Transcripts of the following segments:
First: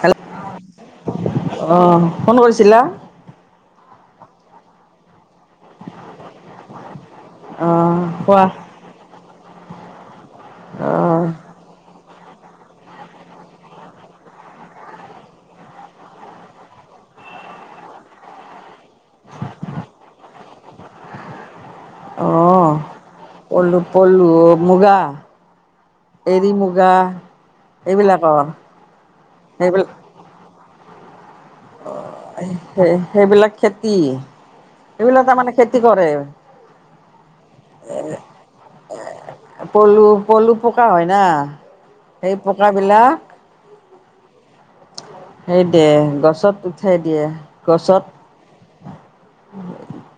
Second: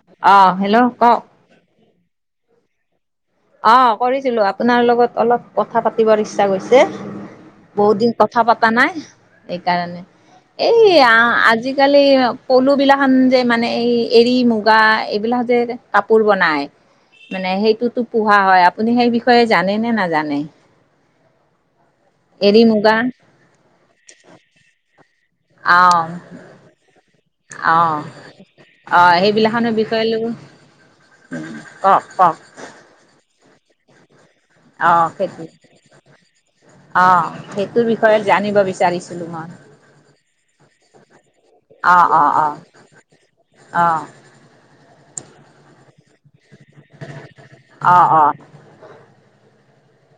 Hello অ', hello কওঁক। অঁ ফোন কৰিছিলা অহ বহুত দিন অঁ কথা পতা নাই এইকাৰণে এই অঁ আজিকালি পলু বিলাহন যে মানে এই এৰি মুগা এইবিলাক যে কাপোৰ বনাই মানে সেইটোতো পোহা হয় আপুনি সেই বিষয়ে জানে নে নাজানে? এৰী আহ মুগা পলু প্লু মুগা অ', এড়ি মুগা অ এইবিলাকৰ অ সেইবিলাখনৰ সেইবিলাক বিষয়ে লৈ কওক কওক সেই সেইবিলাক খেতি এইবিলা তাৰমানানে খেতি কৰে অহ সেইটো বিষয়ে জানিব বিচাৰিছিলো মই পলু পলু পকা হয় না অ অ সেই অ পোকাবিলাক অ সেই দে গছত উঠাই দিয়ে গছত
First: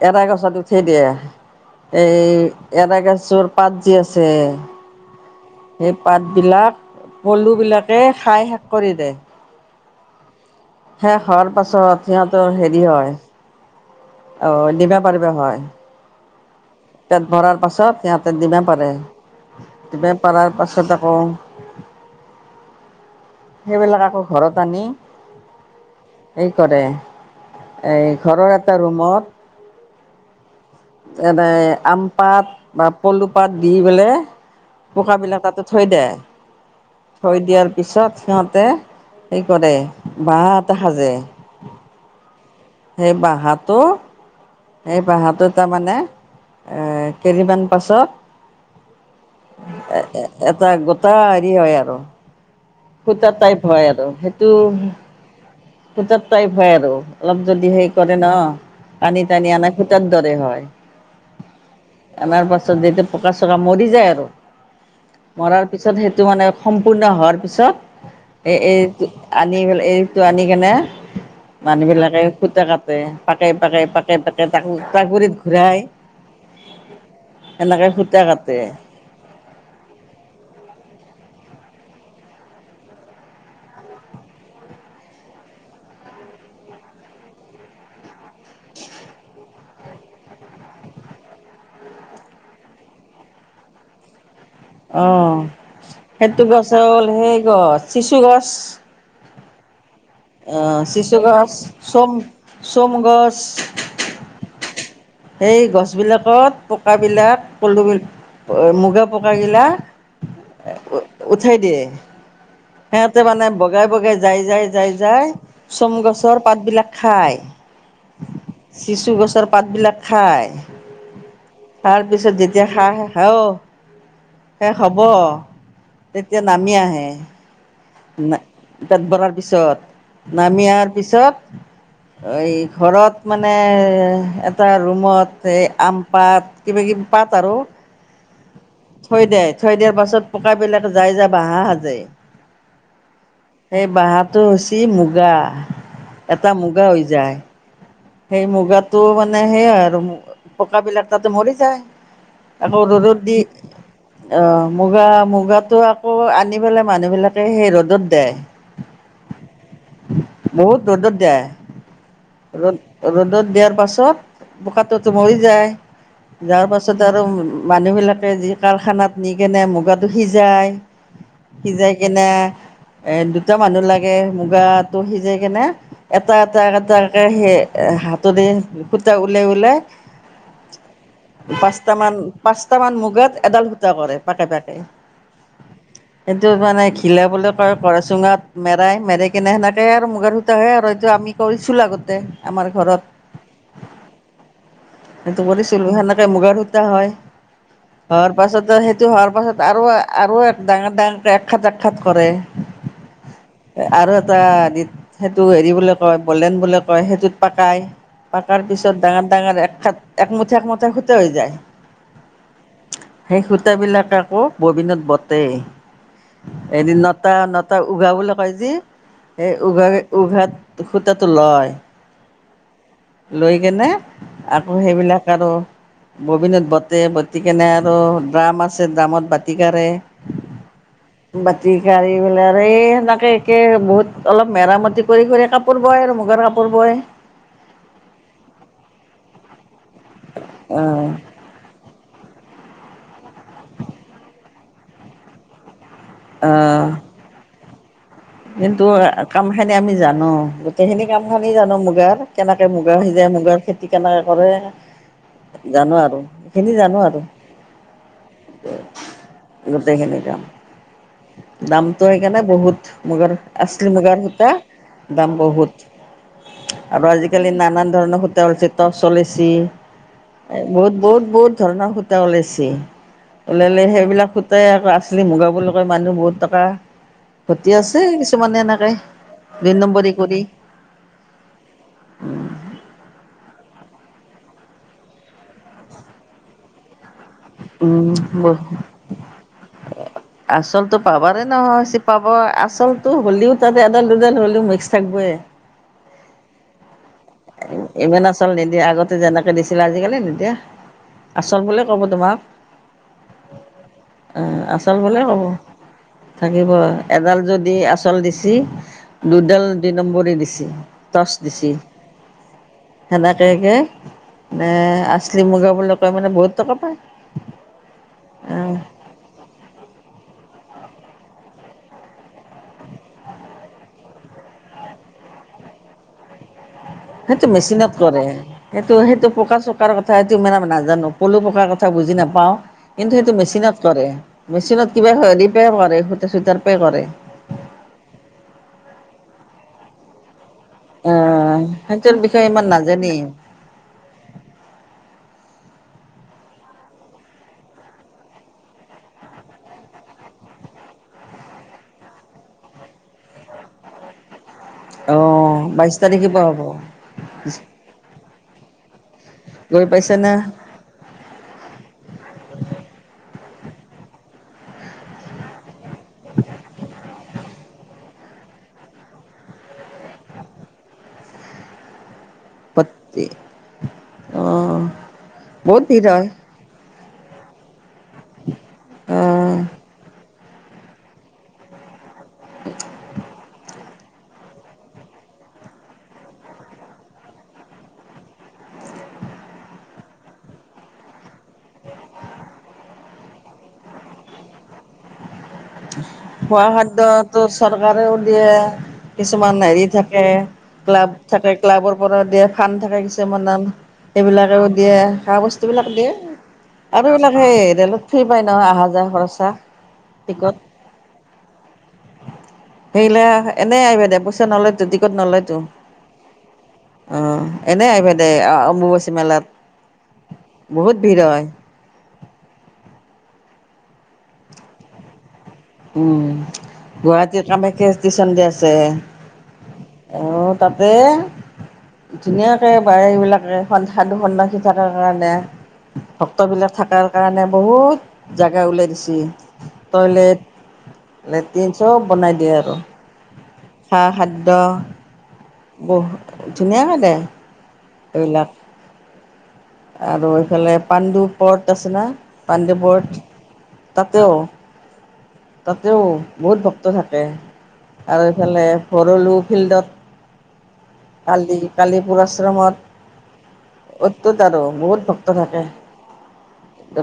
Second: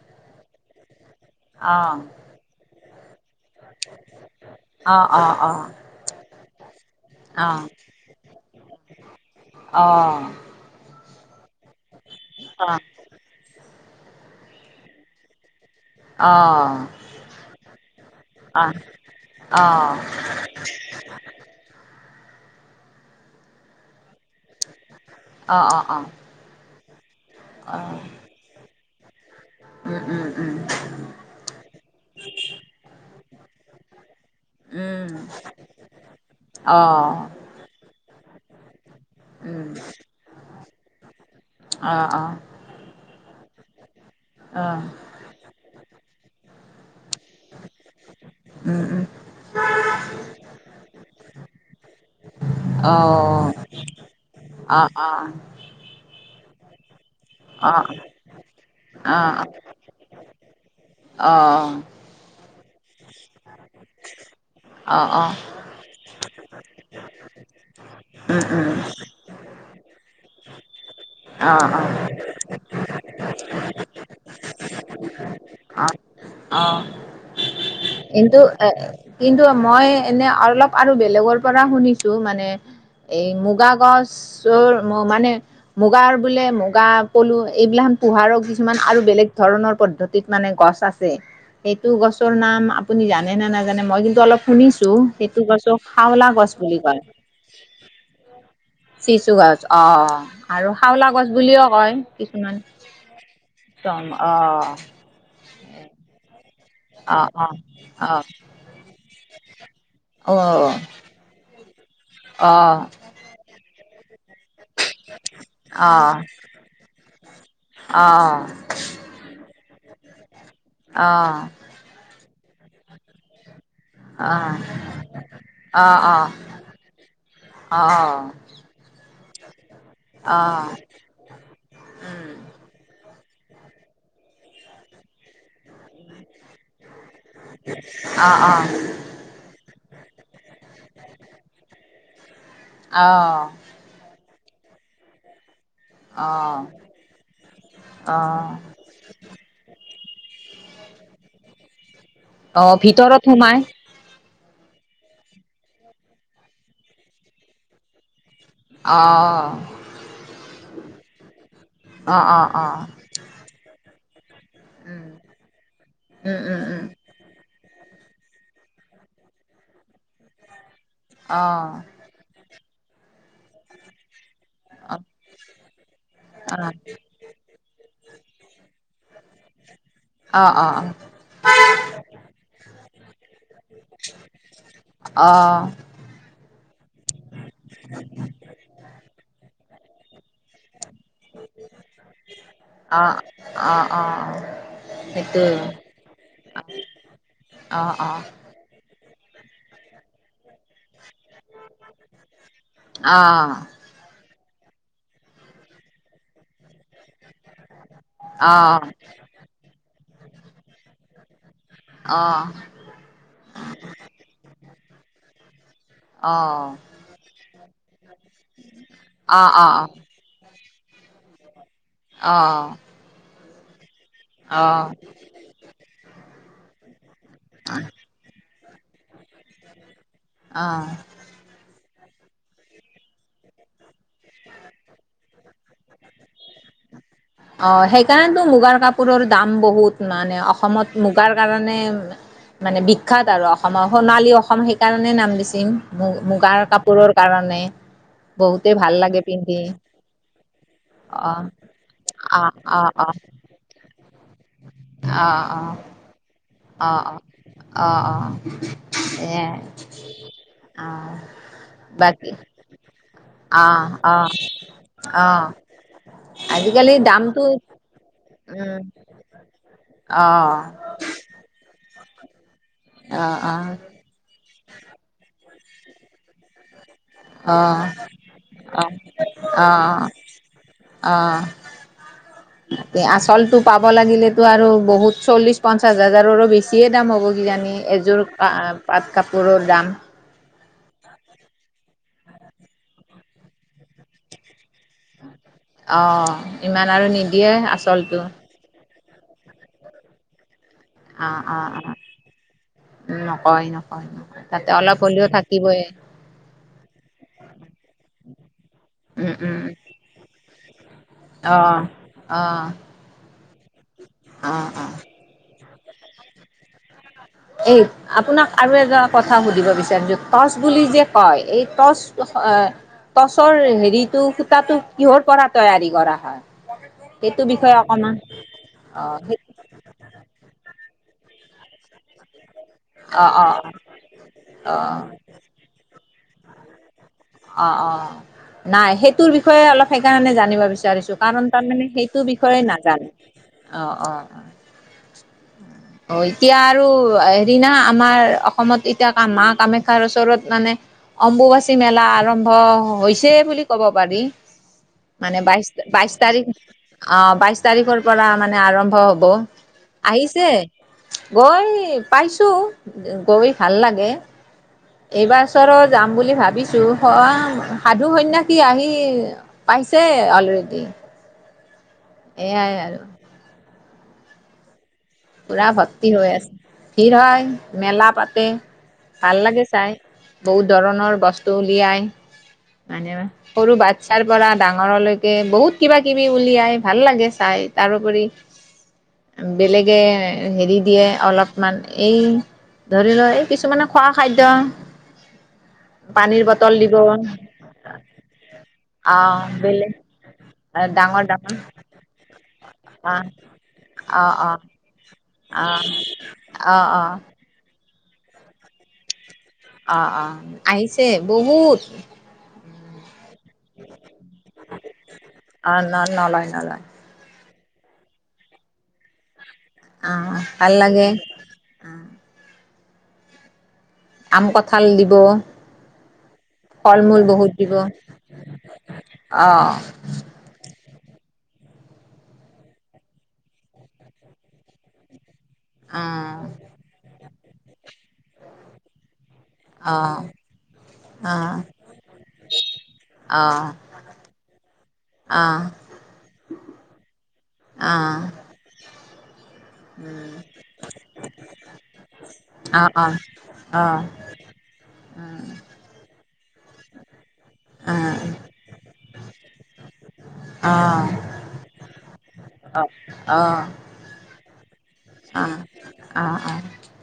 এটা গছত উঠেই দিয়ে এই এড়াগছৰ পাত যি আছে সেই পাত বিলাক পলু বিলাকে খাই শেষ কৰি দে- অঁ। শেষ হোৱাৰ পাছত- সিহঁতৰ হেৰি হয়। অ দিবা পাৰিব হয়। অ। পেট ভৰাৰ পাছত সিহঁতে দিমা পাৰে দিমা পৰাৰ পাছত আকৌ- সেইবিলাক আকৌ ঘৰত আনি- অঁ অঁ অঁ। হেৰি কৰে এই ঘৰৰ এটা ৰুম - মত উম, উম। এ বে আম পাত বা পলু পাত দি পেলাই পোকাবিলাক তাতে থৈ দে, থৈ দিয়াৰ পিছত সিহঁতে হে কৰে বাহা এটা সাজে। সেই বাহাটো এই বাহাটো তাৰমানে এ কেইদমান পাছত এ - এ -এটা গোটা হেৰি হয় আৰু। সূতাৰ টাইপ হয় আৰু সেইটো সূতাৰ টাইপ হয় আৰু। অলপ যদি সেই কৰে ন' টানি - টানি আনে আমাৰ সূতাৰ দৰে হয় আনাৰ পাছ পিছত যদি এতিয়া পকা চকা মৰি যায় আৰু মৰাৰ পিছত সেইটো মানে সম্পূৰ্ণ হোৱাৰ পিছত এ- এ এইটো আনি [unintelligible] আনি এ মানুহ বিলাকে সুতা কাটে পাকে-পাকে- পাকে-পাকে তাকো তাকুৰিত ঘূৰাই এনেকে সূতা কিন্তু কাটে এ কিন্তু মই এনে অলপ আৰু বেলেগৰ পৰা শুনিছো মানে এই মুগা গছৰ মানে মুগাৰ বোলে মুগা পলু এইবিলাখান পোহাৰৰ কিছুমান আৰু বেলেগ ধৰণৰ পদ্ধতিত মানে গছ আছে সেইটো গছ ৰ নাম আপুনি জানে নে নাজানে মই কিন্তু অলপ শুনিছো সেইটো অঁ গছো খাওলা সেইটো গছ বুলি কয় হ'ল সেই গছ চিচু গছ চিচু গছ অ, আৰু আহ শাউলা চিচু গছ বুলিয় কয় চোম কিছুমান চোম গছ একদম অ, সেই গছ বিলাক [unintelligible] পকা অ বিলাক পলু [unintelligible] অ, মুগা পকা গি লা উ উঠাই দে। অ সিহঁতে মানে বগাই বগাই যাই যাই যাই যাই অ চমু গছৰ পাত বিলাক খাই। অ অ চিচু গছৰ- পাতবিলাক খায়। অ' আৰু পিছত যে [unintelligible] শেষ হ'ব তেতিয়া নামি আহে। পেট ভৰাৰ পিছত, নামি আহাৰ পিছত এই ঘৰত মানে এটা ৰুমত এই আম পাত কিবা কিবি পাত আৰু থৈ দে থৈ দিয়াৰ পাছত পকাবিলাক যাই যাই বাঁহ সাজে। আহ হাঁহটো হৈছে মুগা। এটা মুগা হৈ যায়। সেই মুগাটো মানে সেইয়াই আৰু পকাবিলাক তাতে মৰি যায় আকৌ ৰদত ভিতৰত দি সোমাই অ মুগা মুগাটো আকৌ আনি পেলাই মানুহ বিলাকে সেই ৰ'দত দে আহ আহ বহুত ৰ'দত অৱ দিয়ে অৱ ৰ'দ অৱ। ৰদত দিয়া। তাৰ পাছত পোকাটোতো মৰি যায় উম উম যাৰ উম পাছত আৰু উম। মানুহবিলাকে যি কাৰখানাত নি কেনে মুগাটো সিজায়। অ' অ' সিজাই কেনে এ দুটা মানুহ লাগে। মুগাটো সিজাই কেনে এটা এটা অ' এটাকে সেই হাতৰে সূতা ওলাই ওলাই অ' পাঁচটা মান পাঁচ তামান মোগাত এডাল সূতা কৰে পাকে পাকে অ' সেইটো মানে ঘিলাবলৈ কয় কৰে চুঙাত মেৰাই মেৰি কিনে সেনেক আৰু মুগাৰ সূতা হয় আৰু। সেইটো আমি কৰিছিলো আগতে। ঘৰত অ' অ' অ' সেইটো সেইটোৱে কৰিছিলো সেনেকে মুগাৰ সূতা হয় অ' অ' হোৱাৰ পাছত সিটো হোৱাৰ পাছত আৰু আৰু ডাঙৰ ডাঙৰকে আক্ষাত আাক্ষাত কৰে অ' অ' আৰু এটা সেইটো হেৰি বলে কয় বলেন বলে কয়। সেই পাকাই অ' অ' পাকাৰ পিছত ডাঙৰ ডাঙৰ একাত একমুঠা একমুঠা সূতা হৈ যায়। অ' অ' অ' সেই সূতাবিলাক আকৌ ববিনত বতে এৰি নটা নটা উঘা বুলি কয় যি সেই উঘা উঘাত সুতাটো লয়। অ। লৈ কেনে আকৌ অ' সেইবিলাক আৰু ববিনত বটে বতি কেনে আৰু ড্ৰামা আছ ছে ড্ৰামত বাত তি কাৰে, অ' বাতি কাৰি [unintelligible] এই বিলাকেই কে বহুত অলপ মেৰামতি কৰি কৰি কাপ কাপোৰ বয় আৰু মুগৰ কাপোৰ বয় অ সেইকাৰণেতো মুগাৰ কাপোৰৰ দাম বহুত মানে অসমত অঁ মুগাৰ কাৰণে মানে বিখ্যাত আৰু অসমৰ সোণালী অসম সেইকাৰণে নাম দিচিঙ মু মুগাৰ অঁ কাপোৰৰ কাৰণে বহুতেই কিন্তু ভাল লাগে কাম পিন্ধি খানি আমি জানো গোটেইখিনি কাম খিনি অ', জানো মো [unintelligible] মুগাৰ অ', কেনেকে অ', মুগা অ', হৈ অ', যায় মুগাৰ খেতি কেনেকে কৰে অ', জানো আৰু সেই খিনি অ', জানো অ', আৰু অ', অ', এয়াই গোটেইখিনি দাম অ', দামটো বাকী সেইকাৰণে বহুত মুগাৰ অ', আছলি মুগাৰ অ', সূতা দাম অ', বহুত আজিকালি আৰু দামটো আজিকালি নানান ধৰণৰ সূ উম, [unintelligible] [unintelligible] চলেছি অ', বহুত বহুত বহুত ধৰ [unintelligible] [unintelligible] সূতা ওলাইছে অ', অ', ওলালে সেইবিলাক সূতাই আকৌ আচলি মুগা বুলি [unintelligible] [unintelligible] মানুহ বহুত টকা অ ঘটি আছে কিছুমানে অ এনেকে অ দুই নম্বৰী কৰি অ তে আচলটো পাব লাগিলে, [unintelligible] আৰু বহুত চল্লিশ পঞ্চাশ হাজাৰৰো বেছিয়ে দাম হ'ব কিজানি উম এযোৰ ব পাট কাপোৰৰ দাম আচলতটো পাবাৰে নহয় [unintelligible] পাব আচলতো হ'লিও তাত এডাল দুডাল হ'লেও মিক্স থাকিবই অ ইমান আৰু নি [unintelligible] ইমান আচল নিদিয়ে আগত [unintelligible] যেনেকে দিছিলে আজিকালি নিদিয়ে, অঁ আচল অঁ বোলে অঁ কব তোমাক নকয় নকয় অ নকয় তাতে আচল অলপ বোলে হ'লেও কব থাকিবই থাকিব এডাল যদি আচল দিছি দুডাল অঁ দুই নম্বৰী দিছ [unintelligible] [inaudible] টৰ্চ দিছি অঁ অঁ সেনেকেকে নে অঁ আছলি [unintelligible] মুগা বুলি কয় মানে বহুত টকা পায়। এই আপোনাক আহ আৰু এটা কথা সুধিব বিচাৰিছো, টচ বুলি যে কয় এই টচ টচৰ হেৰিটো সুতাটো কিহৰ পৰা তৈয়াৰী কৰা হয়। সেইটো বিষয়ে মেচিনত অকণমান কৰে সেইটো অঁ সেইটো সেই পকা চোকাৰ কথা সেইটো ইমান নাজানো পলু পক্ষত কিবা কথা বুজি নাপাওঁ। কিন্তু অঁ সেইটো অঁ মেচিনত কৰে মেচিনত অ', কিবা হেৰী পাই কৰে চুইটাৰ পে কৰে অ অ নাই সেইটোৰ বিষয়ে অলপ সেইকাৰণে জানিল আৰু বিচাৰিছো কাৰণ আহ তাৰমানে সেইটোৰ সেইটো বিষয়ে বিষয়য়ে ইমান নাজানো নাজানিম অ! অ! অ এতিয়া আৰু হেৰি না আমাৰ অসমত এতিয়া কামা মা কামাখ্যাৰ ওচৰত মানে অম্বুবাচী মেলা আৰু আৰম্ভ হৈছে বুলি ক'ব পাৰি। মানে অঁ বাইশ বাইছ বাইশ তাৰিখে তাৰিখ পৰা হ'ব অ বাইশ তাৰিখৰ পৰা মানে আৰম্ভ হ'ব গৈ পাইছেনে আহিছে গৈ পাইছো গৈ ভাল লাগে। এইবাৰ চৰত যাম বুলি ভাবিছোঁ, সহ হাত দু সন্ন্যাসী আহি পাইছে অলৰেডি। এয়াই আৰু। অ'। পুৰা ভৰ্তি হৈ আছে। ভিৰ হয়। মেলা পাতে, ভাল লাগে খোৱা চাই। বহুত ধৰণৰ বস্তু উলিয়াই। মানে সৰু বাট চ্ছাৰ পৰা ডাঙৰলৈকে বহুত কিবা-কিবি উলিয়াই, ভাল লাগে চাই। তাৰোপৰি বেলেগ, হেৰি দিয়ে অলপমান এই ধৰি লোৱা এই কিছুমানে খোৱা খাদ্য। পানীৰ খোৱা বটল দিব খাদ্যটো চৰকাৰেও দিয়ে। আহ কিছুমান হেৰি বেলেগ থাকে ক্লাব ডাঙৰ থাকে ডাঙৰ ক্লাবৰ পৰাও দিয়ে, ফাণ্ড থাকে আহ কিছুমানৰ অ', অ', সেইবিলাকেও দিয়ে। খোৱা অ', বস্তুবিলাক দিয়ে। অ', আৰু অ', এইবিলাক সেই জেলত ফ্ৰী পাই ন, অহা যোৱাৰ খৰচা। অ', অ', টিকট আহিছে বহুত হেৰিলে এনেই আহিবা দে, পইচা নলয়তো টিকট নলয়তো। অ', ন নলয় নলয় অ', এনেই আহিবা দেই, অ-অম্বুবাচী মেলাত। অ', ভাল বহুত লাগে ভিৰ হয়। আম কঁঠাল দিব। উম ফল মূল গুৱাহাটীৰ বহুত দিব কামাখ্যা ষ্টিচন দি আছে অ', অঁ তাত এ তাতে ধুনীয়াকৈ বাৰে এইবিলাকে স সাধু সন্ন্যাসী থাকে কাৰণে,, অ', অ', ভক্তবিলাক থাকাৰ কাৰণে বহুত জাগা ওলাই দিছি। অ', টয়লেট, অ', লেট্ৰিন চব বনাই দিয়ে আৰু, খা খাদ্য- অ', অ', বহু ধুনীয়াকৈ হৈছে অআ আৰু এইফালে পাণ্ডু পট আছে না, পাণ্ডু অ', পৰত অ', অ', তাতেও উম, উম, তাতেও বহুত ভক্ত থাকে, আৰু এইফালে সৰুলো ফিল্ডত অ', অ', অ', কালি কালি অ', পৰশ্ৰুৰামত ত আৰু বহুত ভক্ত থাকে অ অ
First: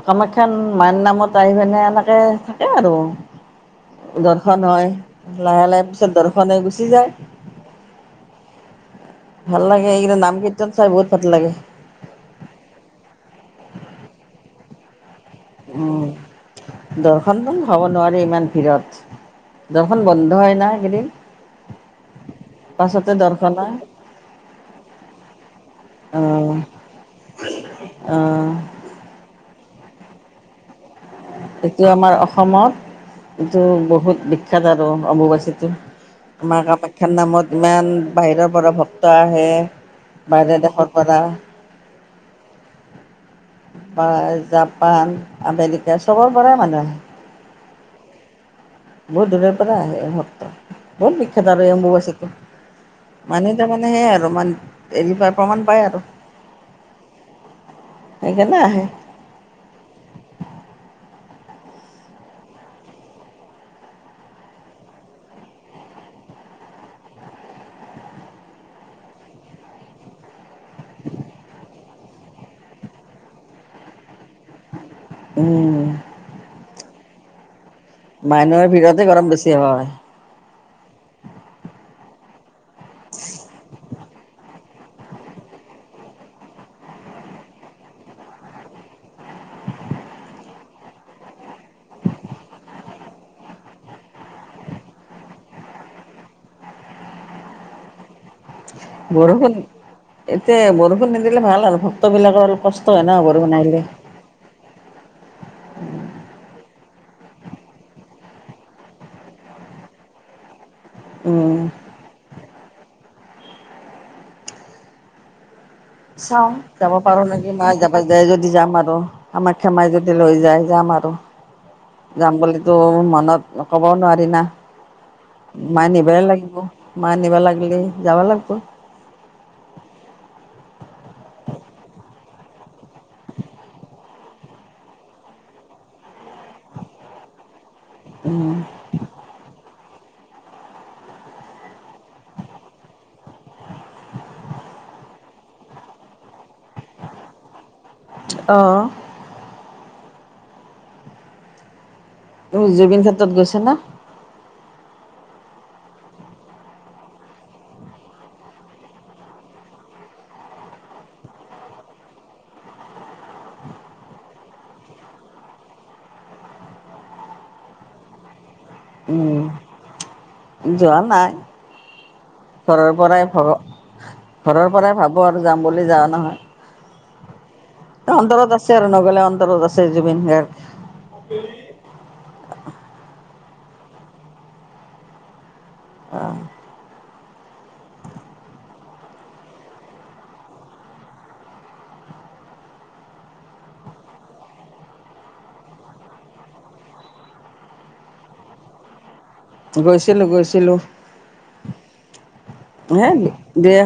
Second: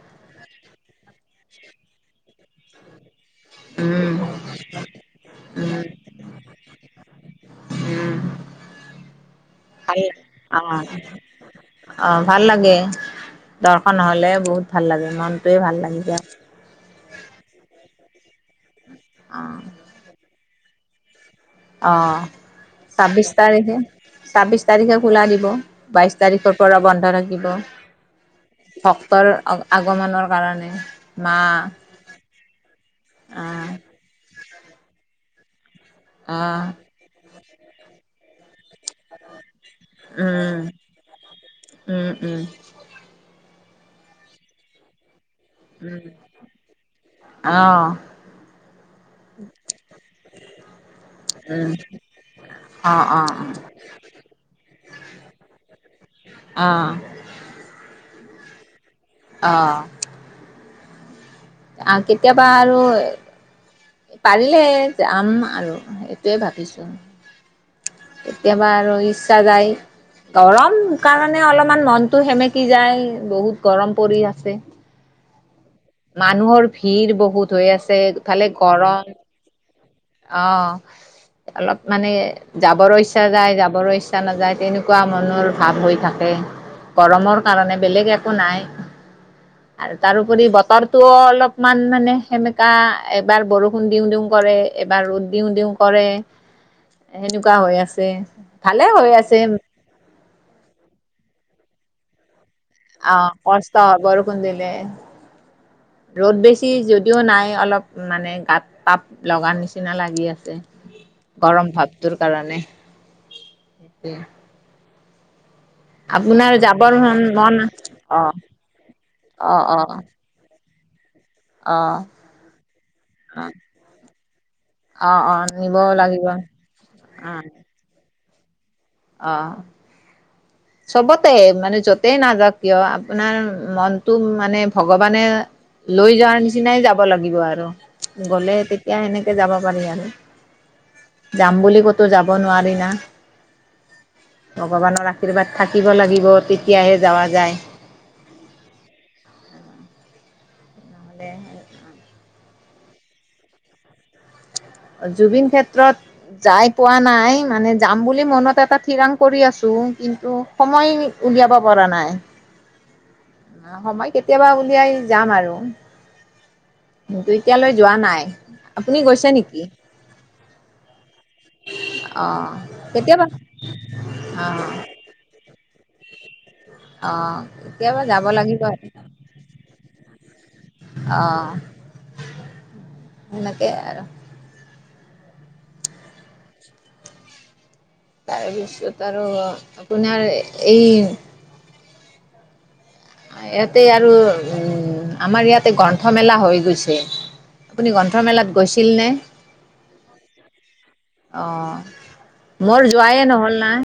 কামাখ্যা মাই নামত আহি পেনে এনেকে থাকে আৰু উম, দৰ্শন হয় লাহে লাহে উম, পিছত দৰ্শনে গুচি যায় উম, লাগে ভাল এইকেইটা নাম অ কীৰ্তন চাই বহুত ভাল লাগে অ ভাল লাগে দৰ্শন হলে বহুত ভাল লাগে ইন উম দৰ্শন হ'ব নোৱাৰে ইমান ভিৰত অ নহয় না এইকেইদিন অ পাছতে ছাব্বিশ দৰ্শন হয় তাৰিখে ছাব্বিশ তাৰিখে খোলা দিব বাইশ তাৰিখৰ আহ পৰা বন্ধ থাকিব আহ ভক্তৰ আগমনৰ কাৰণে মা এইটো আমাৰ অসমত এইটো আহ বহুত বি খ্যাত আৰু অমুবাচীটো আমাৰ আহ কামাখ্যাৰ নামত ইমান বাহিৰৰ বৰ ভক্ত আহে বাহিৰা উম দেশৰ পৰা উম উম বা জাপান আম এতিয়া চবৰ পৰাই মানুহ অঁ বহুত দূৰৰ পৰা আহে ইহঁত [unintelligible] বহুত বিখ্যাত আৰু উম এম্বুবাচীটো অ', অ', মানুহ তাৰমানে সেয়াই আৰু মান হৰি প্ৰমাণ পায় আৰু অ', সেইকাৰণে আহে। অ আহ কেতিয়াবা আৰু পাৰিলে যাম আৰু সেইটোৱে ভাবিছো কেতিয়াবা আৰু ইচ্ছা যায় গৰম কাৰণে অলপমান মনটো সেমেকি যায় বহুত গৰম পৰি আছে। উম। মানুহৰ ভিৰ ব হুত হৈ আছে ভালে মানুহৰ ভিৰতে গৰম বেছি হয় অ অলপ মানে যাবৰ ইচ্ছা যায় যাবৰ ইচ্ছা নাযায় তেনেকুৱা একুৱা মনৰ ভাৱ হৈ থাকে গৰমৰ কাৰণে বেলেগ একো নাই আৰু তাৰোপৰি বতৰটো অলপমান মানে সেমেকা এবাৰ বৰষুণ দিও দিও কৰে এবাৰ ৰ'দ দিও দিও কৰে সেনেকুৱা হৈ আছে ভালে হৈ আছে। বৰষুণ এতিয়া বৰষুণ নিদিলে ভাল আৰু ভক্তবিলাকৰ অল অ', কষ্ট হয় বৰষুণ দিলে। ৰ'দ বেছি যদি ছিও নাই, অলপ মানে গাত তাপ লগা নিচিনা লাগি আছে। উম, গৰম ভাৱটোৰ কাৰণে। তাকে। চাও যাব যাবৰ পাৰো নেকি, মন মাই যাব যাই অ' যদি যাম আৰু অ' কামাখ্যা অ' মাই যদি লৈ যায়। যাম আৰু। অ' অ' যাম বুলিতো মনত ক'বও নোৱাৰি দিনা অ' অ' নিব মাই নিবাই লাগিব, মাই নিবা অ' লাগিলি যাব লাগিব। [unintelligible] অ', চবতে মানে য'তেই নাযাওক কিয়, আপোনাৰ মনটো মানে ভগৱানে লৈ যোৱাৰ নিচিনাই যাব লাগিব আৰু। উম গ'লে তেতিয়া সেনেকে যাব পাৰি আৰু। যাম বুলি ক'তো যাব নোৱাৰি না। ভগৱানৰ আ শীৰ্বাদ থাকিব লাগিব, তে তিয়াহে যাৱ যায়। আহ দে। তুমি জুবিন ক্ষেত্ৰত গৈছানে? জুবিন ক্ষেত্ৰত যাই পোৱা নাই। মানে যাম বুলি মনত এটা ঠিৰাং কৰি আছো, কিন্তু সময় উলিয়াব পৰা নাই। সময় কেতিয়াবা উলিয়াই যাম আৰু কিন্তু এতিয়ালৈ যোৱা নাই। আপুনি গৈছে উম নেকি? যোৱা নাই। অঁ ঘৰৰ কেতিয়াবা পৰাই অঁ ঘৰৰ পৰাই ভাবো আৰু। যাম বুলি যাৱা নহয়। অ' কেতিয়াবা যাব অন্তৰত লাগিব আছে আৰু, নগলে অন্তৰত আছে জুবিন গাৰ্গ অ' এয়া আৰু অ' তাৰপিছত আৰু আপোনাৰ এই ইয়াতে আৰু উম্ আমাৰ ইয়াতে গ্ৰন্থমেলা হৈ গৈছে৷আপুনি গ্ৰন্থমেলাত গৈছিল নে? গৈছিলো গৈছিলো৷ অঁ মোৰ হে' যোৱাই নহ'ল না দিয়া